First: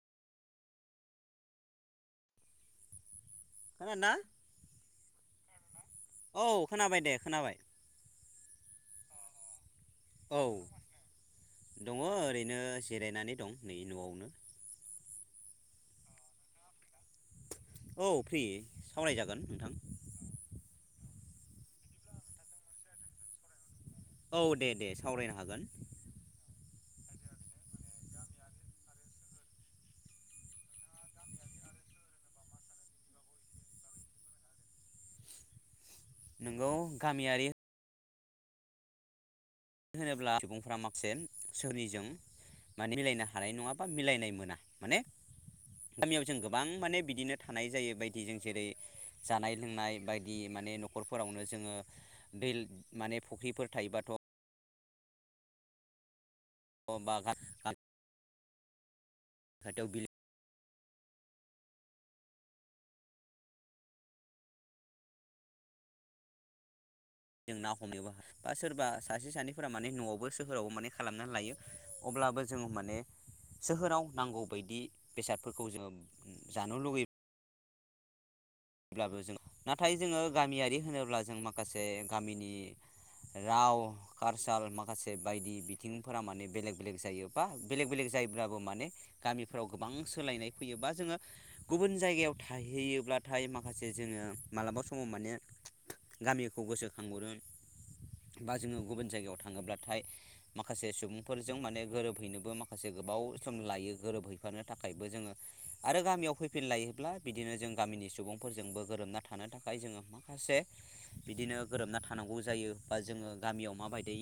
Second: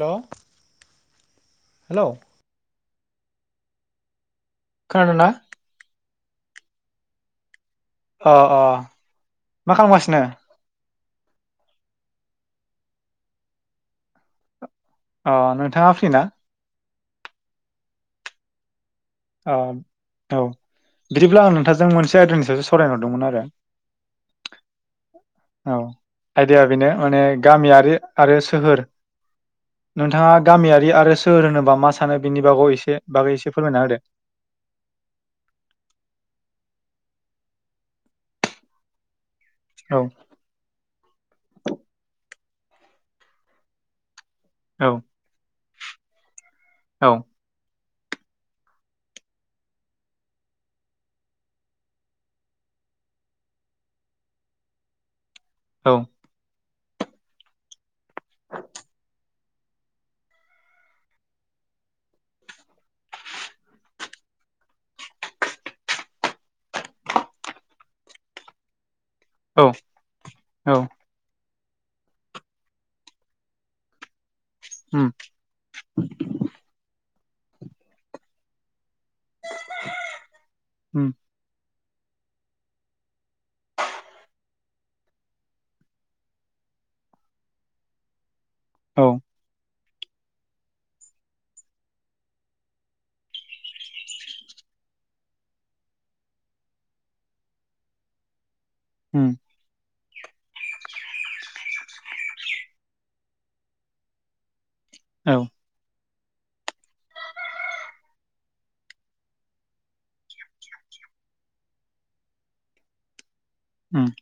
हेल' hello. खोनादो ना? खोनादोंना? औ खोनाबाय दे खोनाबाय अ अ मा खालामगासिनो औ दङ ओरैनो जिरायनानै दं नै न'आवनो अ नोंथाङा फ्रिना? औ फ्रि सावराय जागोन अ नोंथां। औ बिदिब्ला आं नोंथांजों मोनसे आयदानि सायावसो सावरायनो हरदोंमोन आरो। औ दे दे सावरायनो हागो औ आयदाया बेनो माने गामियारि आरो सोहोर नोंथाङा गामियारि आरो सोहोर होनोबा मा सानो बिनि बागाव एसे बागै एसे फोरमायना होदो? नोंगौ गामियारि औ होनोब्ला सुबुंफ्रा माखासे सोहोरनिजों माने मिलायनो हानाय नङा बा मिलायनाय मोना। औ माने गामियाव जों गोबां माने औ बिदिनो थानाय जायो बायदि जों जेरै जानाय लोंनाय बायदि माने न'खरफोरावनो जोङो [unintelligible] माने फुख्रिफोर थायोबाथ' औ। अ बागान [unintelligible] [unintelligible] बिल जों ना हमनोबो हा बा सोरबा सासे औ सानैफोरा माने न'आवबो सोहोरावबो औ माने खालामनानै लायो अब्लाबो जों माने सोहोराव नांगौ बैदि उम बेसादफोरखौ जोङो जानो लुबैयो ब्लाबो जों नाथाय जोङो गामियारि उम होनोब्ला जों माखासे गामिनि राव कारचाल माखासे बायदि बिथिंफोरा माने बेलेग बेलेग जायो बा बेलेग बेलेग जायो ल्बाबो माने औ गामिफ्राव गोबां सोलायनाय फैयो बा जोङो गुबुन जायगायाव थाहैयोब्ला थाय माखासे जोङो मालाबा समाव माने गामिखौ गोसोखांहरो बा जोङो गुबुन उम जायगायाव थाङोब्लाथाय माखासे सुबुंफोरजों माने गोरोबहैनोबो माखासे गोबाव सम लायो गोरोबहै फानो थाखायबो जोङो औ आरो गामियाव फैफिन लायोब्ला बिदिनो जों गामिनि सु सुबुंफोरजोंबो गोरोबना थानो थाखाय जोङो माखासे बिदिनो गोरोबना थानांगौ जायो बा जोङो गामियाव उम माबायदै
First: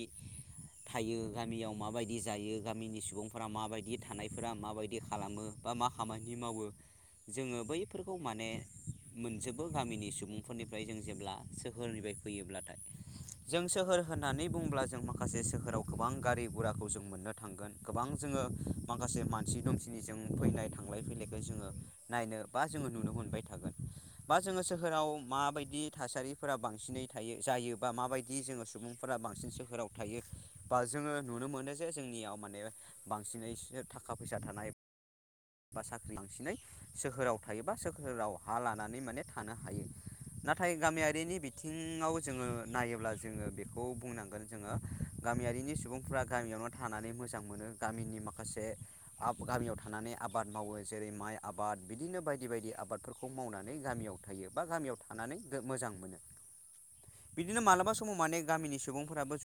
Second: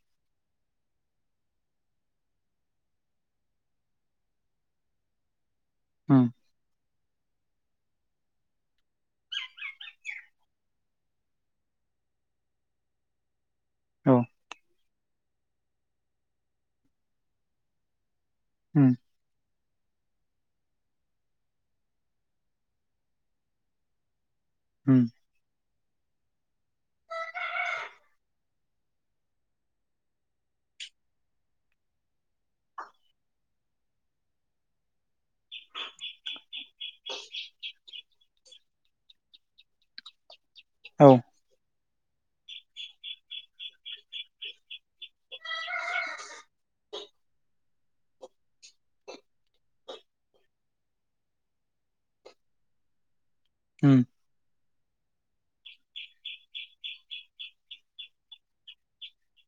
थायो गामियाव माबायदि जायो गामिनि सुबुंफोरा माबायदि थानायफोरा माबायदि खालामो बा मा उम खामानि मावो जोङो बैफोरखौ माने मोनजोबो गामिनि सुबुंफोरनिफ्राय जों जेब्ला सोहोरनिफ्राय फैयोब्लाथाय ‌। जों सोहोर औ होननानै बुंब्ला जों मा माखासे सोहोराव गोबां गारि गुराखौ जों मोननो थांगोन गोबां जोङो उम माखासे मानसि दुमसि दि जों फैनाय थांलाय फैलायखौ जोङो नायनो बा जोङो नुनो मोनबाय थागोन बा जोङो उम सोहोराव माबायदि थासारिफोरा बांसिनै थायो जायोबा माबायदि जोङो सुबुंफोरा बांसिन सोहोराव थायो बा जोङो नुनो मोनो जे जोंनियाव माने बांसिनै थाखा फैसा थानाय बा साख्रि बांसिनै सोहोराव थायोबा सोहोराव हा लानानै माने थानो हायो। नाथाय औ गामियारिनि बि बिथिङाव जोङो नायोब्ला जोङो बेखौ बुंनांगोन जोङो गामियारिनि सुबुंफ्रा गामियावनो था थानानै मोजां मोनो गामिनि माखासे आब-गामियाव थानानै आबाद मावो जेरै माइ आबाद बिदिनो बायदि बायदि आबादफोरखौ मावनानै उम गामियाव थायो बा गामियाव थानानै जो मोजां मोनो। बिदिनो मालाबा समाव माने गामिनि सुबुंफोराबो जो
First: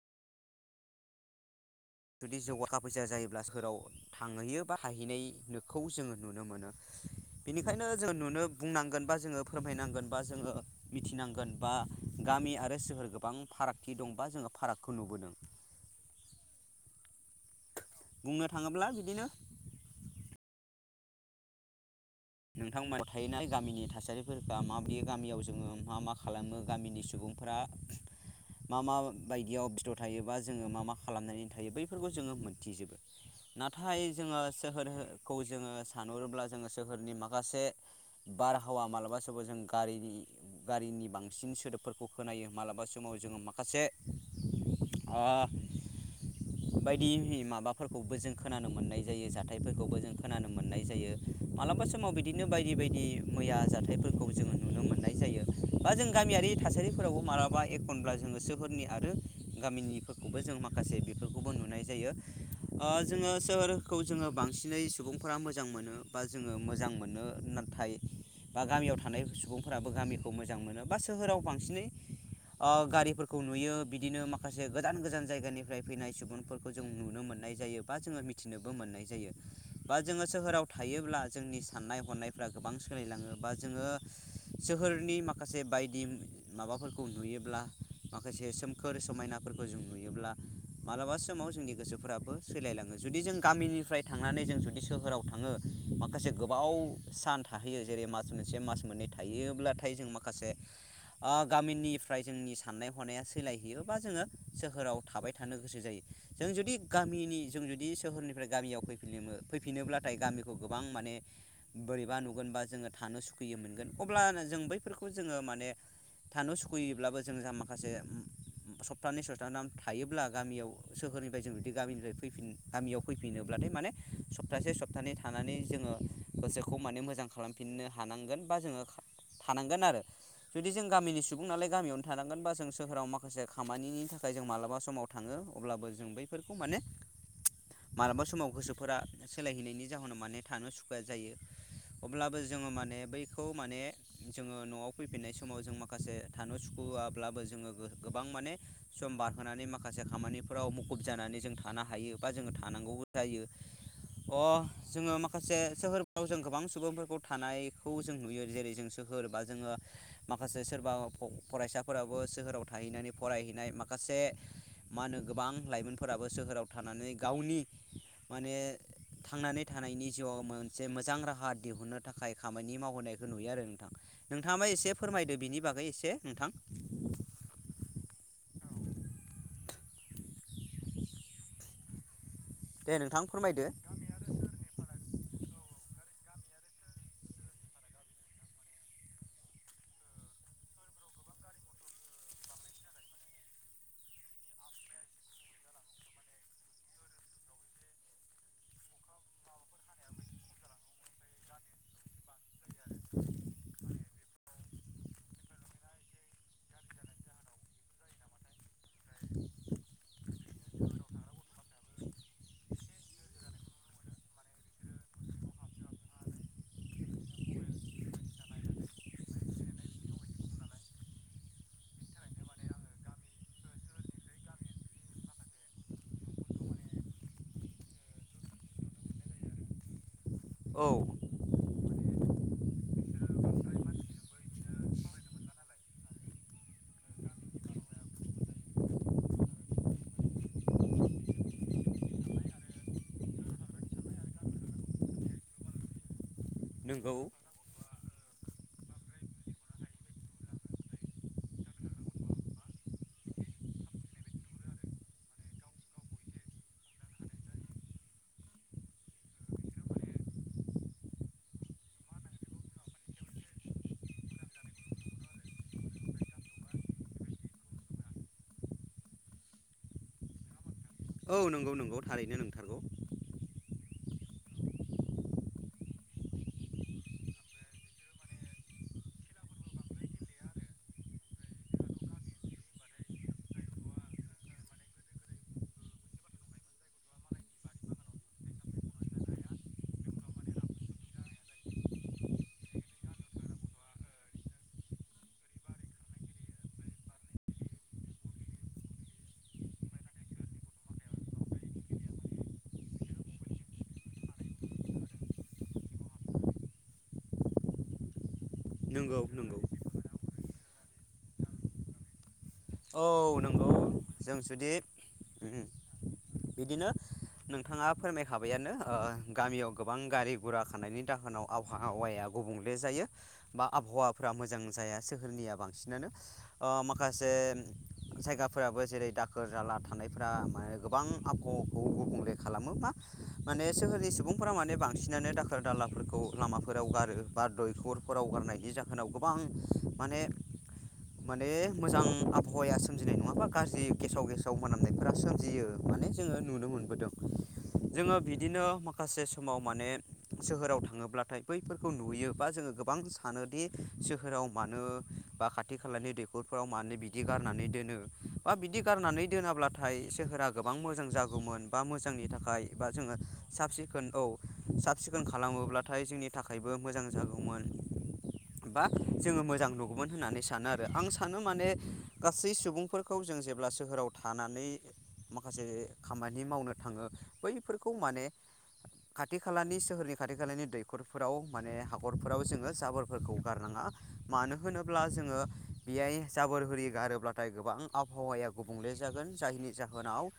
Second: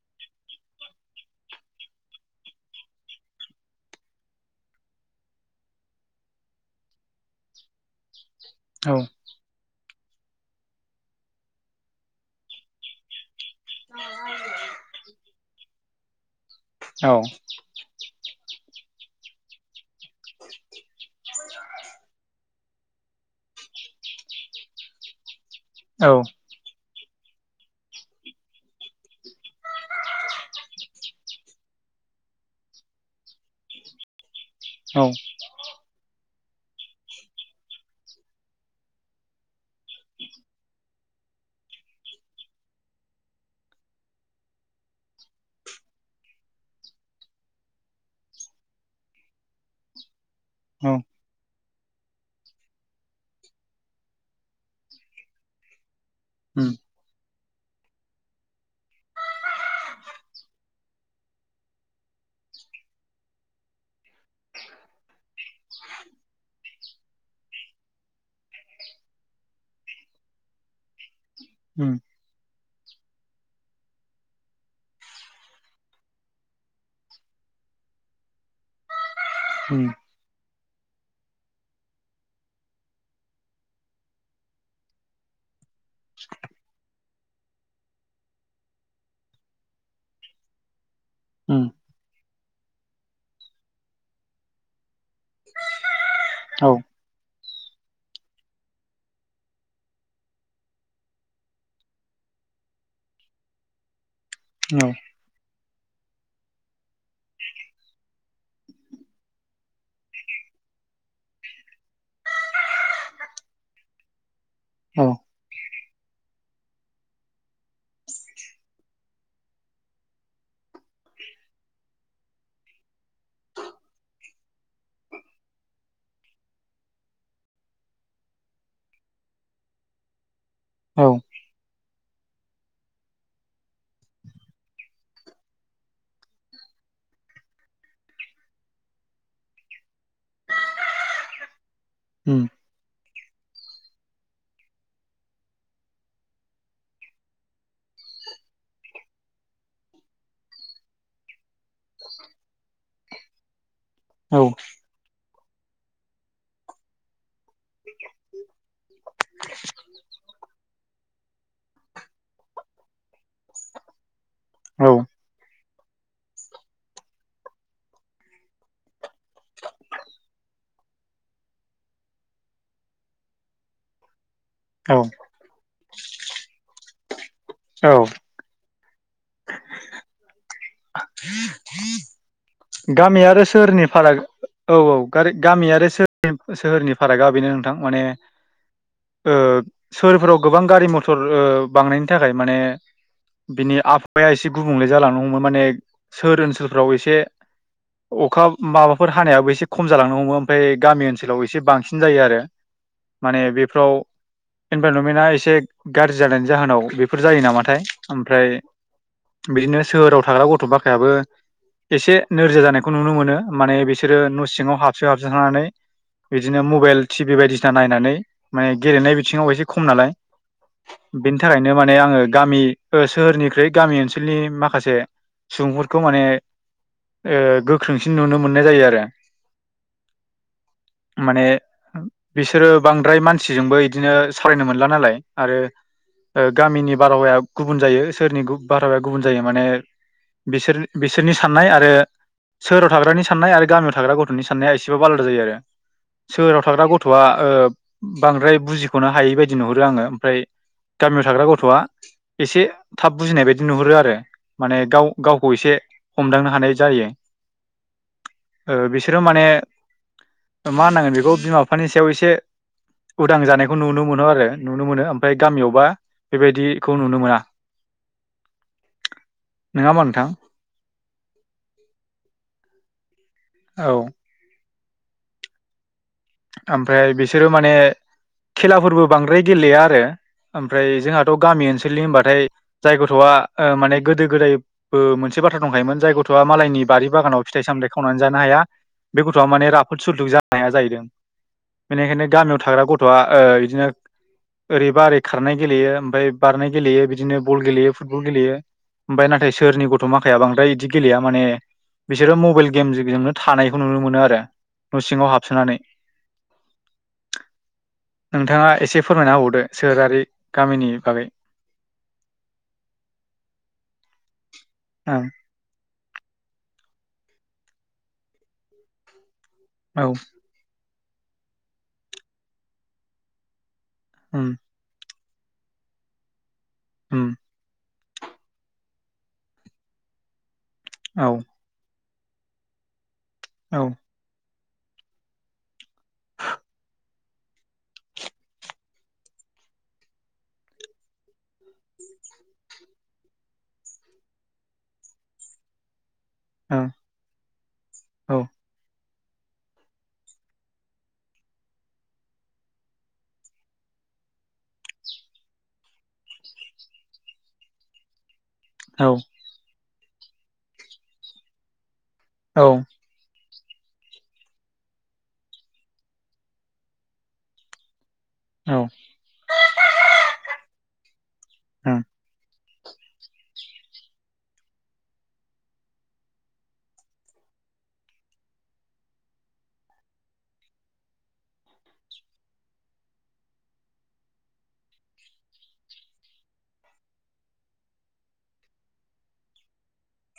जुदि जौ आ थाखा फैसा जायोब्ला सोहोराव थांहैयो बा हाहैनायखौ जोङो नुनो मोनो। बेनिखायनो जों नुनो औ बुंनांगोन बा जोङो फोरमायनांगोन बा जोङो मिथिनांगोन बा गामि आरो सोहोर गोबां फारागथि दं'बा जोङो फारागखौ नुबोदों। औ बुंनो थाङोब्ला बिदिनो नोंथांमोनाव थाहैनाय गामिनि थासारिफोरा माबादि गामियाव जोङो मा औ मा खालामो गामिनि सुबुं फोरा मा मा बायदियाव बिस्थ' थायोबा जोङो मा मा खालामनानै थायो बैफोरखौ जोङो मोनथिजोबो। नाथाय जोङो औ सोहोरखौ जोङो सानहरोब्ला जोङो सोहोरनि माखासे बारहावा मालाबासोबो जों गारिनि गारिनि बांसिन सोदोबफोरखौ खोनायो। मालाबा समाव जोङो माखासे ओ बायदि माबाफोरखौबो जों खोनानो मोननाय जायो जाथायफोरखौबो जों खोनानो मोननाय उम जायो। मालाबा समाव बिदिनो बायदि बायदि मैया जाथायफोरखौ जोङो नुनो मोननाय जायो। बा जों गामियारि उम थासारिफोरावबो मालाबा एकखनब्ला जोङो सोहोरनि आरो गामिनि खौबो जों माखासे बेफोरखौबो नुनाय जायो। ओ जोङो सोहोरखौ जोङो बांसिनै सुबुंफोरा मोजां मोनो बा जोङो मोजां मोनो। नाथाय बा गामियाव थानाय सुबुंफोराबो गामिखौ मोजां मोनो बा सोहोराव बांसिनै ओ गारिफोरखौ नुयो बिदिनो माखासे गोजान गोजान जायगानिफ्राय फैनाय सुबुंफोरखौ जों नुनो मोननाय जायो। बा जोङो मिथिनोबो मोननाय जायो उम बा जोङो सोहोराव थायोब्ला जोंनि साननाय हनायफ्रा गोबां सोलिलाङो बा जोङो सोहोरनि माखासे बायदि माबाफोरखौ नुयोब्ला माखासे सोमखोर समायनाफोरखौ जों नुयोब्ला मालाबा समाव उम जोंनि गोसोफोराबो सैलायलाङो। जुदि जों गामिनिफ्राय थांनानै जों जुदि सोहोराव थाङो। माखासे औ गोबाव सान थाहैयो। जेरै मास मोनसे मास मोननै थायोब्लाथाय जों माखासे ओ गामिनिफ्राय जोंनि साननाय हनाया सोलायहैयोबा जोङो औ सोहोराव थाबाय थानो गोसो जायो। जों जुदि गामिनि जों जुदि सोहोरनिफ्राय गामियाव फैफिनोमो-फैफिनोब्लाथाय गामिखौ गोबां माने बोरैबा नुगोनबा जोङो थानो सुखुयि मोनगोन अब्लानो जों बैफोरखौ औ जोङो माने थानो सुखुयैब्लाबो जों जा माखासे सप्ताहनि सप्ताहाम थायोब्ला गामियाव सोहोरनिफ्राय जों जुदि गामिनिफ्राय फिन गामियाव फैफिनोब्लाथाय माने सप्तासे सप्तानै थानानै जोङो गोसोखौ माने मोजां खालामफिननो हानांगोन बा जोङो थानांगोन आरो जुदि जों औ गामिनि सुबुं नालाय गामियावनो थानांगोनबा जों सोहोराव माखासे खामानिनि थाखाय जों मालाबा समाव थाङो अब्लाबो जों बैफोरखौ माने [inaudible] मालाबा समाव गोसोफोरा सोलायहैनायनि जाहोनाव माने थानो सुखुया जायो। अब्लाबो उम जोङो माने बैखौ माने जोङो न'आव फैफिननाय समाव जों माखासे थानो सुखुवब्लाबो जोङो गोबां माने सम बारहोनानै माखासे खामानिफोराव मुखुब जानानै जों थानो हायो बा जोङो थानांगौ जायो। औ अ जोङो माखासे सोहोरफ्राव जों गोबां सुबुंफोरखौ थानायखौ जों नुयो जेरै जों सोहोर बा जोङो माखासे सोरबा फरायसाफोराबो सोहोराव थाहैनानै फरायहैनाय माखासे औ मा होनो गोबां लाइमोनफोराबो सोहोराव थानानै गावनि माने थांनानै थानायनि जिउआव मोनसे मोजां राहा दिहुननो थाखाय खामानि मावहोनायखौ नुयो आरो नोंथां। नोंथाङाबा एसे औ फोरमायदो बिनि बागै एसे नोंथां औ दे गामि नोंथां आरो फोरमायदो सोहोरनि फाराग औ औ गारि-गामि आरो सोहोरनि फारागा बेनो नोंथां माने ओ सोहोरफोराव गोबां गारि मथर बांनायनि थाखाय माने बिनि आबहावाया एसे गुबुंले जालांनो हमो माने सोर ओनसोलफ्राव एसे अखा माबाफोर हानायाबो एसे खम जालांनो हमो ओमफ्राय गामि ओनसोलाव एसे बांसिन जायो आरो। [inaudible] माने बेफ्राव इनभाइरनमेन्टआ एसे गाज्रि जानायनि जाहोनाव बेफोर जायो नामाथाय ओमफ्राय बिदिनो सोहोराव थाग्रा गथ' बाखायाबो एसे नोरजि जानायखौ नुनो मोनो माने बिसोरो न' सिङाव हाबसं हाबसन थानानै बिदिनो मबाइल टिभि बायदिसिना नायनानै माने गेलेनाय बिथिङाव एसे खम नालाय बेनि थाखायनो माने आङो गामि सोहोरनिख्रुइ गामि ओनसोलनि माखासे सुबुंफोरखौ माने ओ गोख्रोंसिन नुनो मोननाय जायो आरो। औ माने बिसोरो बांद्राय मानसिजोंबो इदिनो सावरायनो मोनला नालाय आरो गामिनि बारहावाया गुबुन जायो सोरनि बारहावाया गुबुन जायो माने बिसोर बिसोरनि साननाय आ रो सोहोराव थाग्रानि साननाय आरो गामियाव थाग्रा गथ'नि साननाया एसेबाबो आलादा जायो आरो। सोहोराव थाग्रा नंगौ गथ'आ ओ बांद्राय बुजिख'नो हायै बायदि नुहरो आङो ओमफ्राय गामियाव थाग्रा गथ'आ एसे थाब बुजिनाय बायदि नुहरो आरो माने गाव गावखौ एसे हमदांनो हानाय जायो बिसोरो माने मा होनांगोन बेखौ बिमा बिफानि सायाव एसे उदां जानायखौ नुनो मोनो आरो नुनो मोनो ओमफ्राय गामियावबा बेबायदिखौ नुनो मोना। नङा होमा नोंथां? औ नंगौ नंगौ थारैनो नंथारगौ। औ ओमफ्राय बिसोरो माने खेलाफोरबो बांद्राय गेलेया आरो। ओमफ्राय जोंहाथ' गामि ओनसोलनि होनबाथाय जाय गथ'आ ओ माने गोदो गोदाय बो मोनसे बाथ्रा दंखायोमोन जाय गथ'आ मालायनि बारि बागानाव फिथाइ सामथाय खावनानै जानो हाया बे गथ'आ माने राफोद सुलथुग जानाया जाहैदों। बेनिखायनो गामियाव थाग्रा गथ'आ ओ बिदिनो ओरैबा ओरै खारनाय गेलेयो ओमफ्राय बारनाय गेलेयो बिदिनो बल गेलेयो फुटबल गेलेयो। ओमफफ्राय नाथाय सोहोरनि गथ' माखाया बांद्राय बिदि गेलेया माने बिसोरो मबाइल गेमजोंनो थानायखौ नुनो मोनो आरो न' सिङाव हाबसोनानै। नोंथाङा एसे नंगौ फोरमायना नंगौ हबावदो सोहोरारि गामिनि बागै। औ नंगौ जों जुदि ओं बिदिनो नोंथाङा फोरमायखाबाययानो गामियाव गोबां औ गारि गुरा खानायनायनि जाहोनाव आबहावाया गुबुंले जायो बा आबहावाफोरा उम मोजां जाया। सोहोरनिया बांसिनानो ओ माखासे उम जायगाफोराबो जेरै दाखोर जाला थानायफोरा माने गोबां औ आब'ह गुब गुबुंले खालामो बा माने औ सोहोरनि सुबुं सुबुंफोरा माने बांसिनानो दाखोर दालाफोरखौ लामाफोराव गारो बा दैखरफोराव गारनायनि जाहोन होननाव गोबां माने माने मोजां आ हौवाया सोमजिनाय नङाबा गाज्रि गेसाव गेसाव मोनामनायफोरा सोमजियो माने जोङो नुनो मोनबोदों। [inaudible] जोङो औ बिदिनो माखासे समाव माने सोहोराव थाङोब्लाथाय बैफोरखौ नुयो बा जोङो गोबां सानोदि सोहोराव मानो बा खाथि खालानि दैखरफोराव मानो बि बिदि गारनानै दोनो बा बिदि औ गारनानै दोनाब्लाथाय सोहोरा गोबां मोजां जागौमोन। बा मोजांनि थाखाय बा जोङो साब सिखोन औ साब सिखोन खालामोब्लाथाय जोंनि थाखायबो मोजां जागौमोन औ बा जोङो मोजां नुगौमोन होननानै सानो आरो आं सानो माने उम सै सुबुंफोरखौ जों जेब्ला सोहोराव थानानै माखासे खामानि मावनो थाङो बैफोरखौ माने खाथि खालानि सोहोरनि खाथि खालानि दैखरफोराव माने हाखरफोराव जोङो जाबोरफोरखौ गारनाङा। मानो होनोब्ला जोङो बेयाय जाबोर होरि गारोब्लाथाय गोबां आबहावाया गुबुंले जागोन जायनि जाहोनाव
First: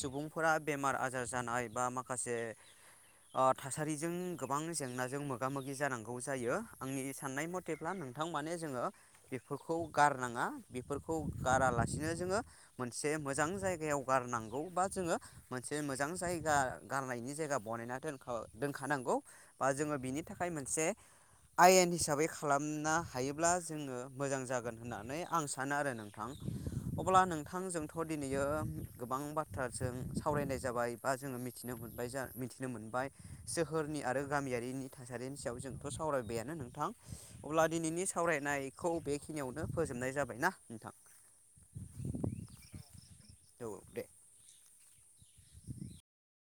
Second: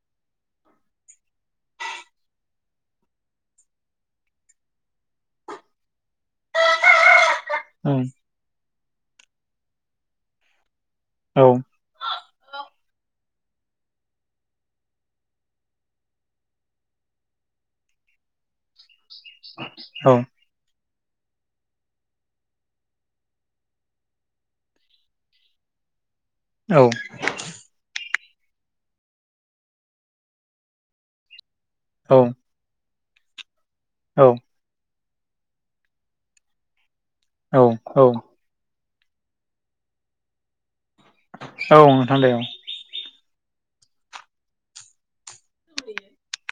सुबुंफोरा बेमार आजार जानाय बा माखासे ओ थासारिजों गोबां जेंनाजों मोगा मोगि जानांगौ जायो आंनि साननाय मथ थेब्ला उम नोंथां माने जोङो बेफोरखौ गारनाङा बेफोरखौ औ गारालासिनो जोङो मोनसे मोजां जायगायाव गारनांगौ बा जोङो मोनसे मोजां जायगा गारनायनि जायगा बनायना दोनख दोनखानांगौ। बा जोङो औ बेनि थाखाय मोनसे आयेन हिसाबै खालामना हायोब्ला जोङो मोजां जागोन होननानै आं सा सानो आरो नोंथां। औ। अब्ला नोंथां जोंथ' दिनैयो गोबां बाथ्रा जों सावरायनाय जाबाय बा जोङो मिथ थिनो मोनबाय जा मिथिनो मोनबाय सोहोरनि आरो गामियारिनि थासारिनि सायाव जोंथ' सावरायबायानो नोंथां अब्ला औ औ दिनैनि सावरायनाय खौ बेखिनियावनो फोजोबनाय जाबाय ना नोंथां। औ नोंथां दे औ। औ दे। [inaudible]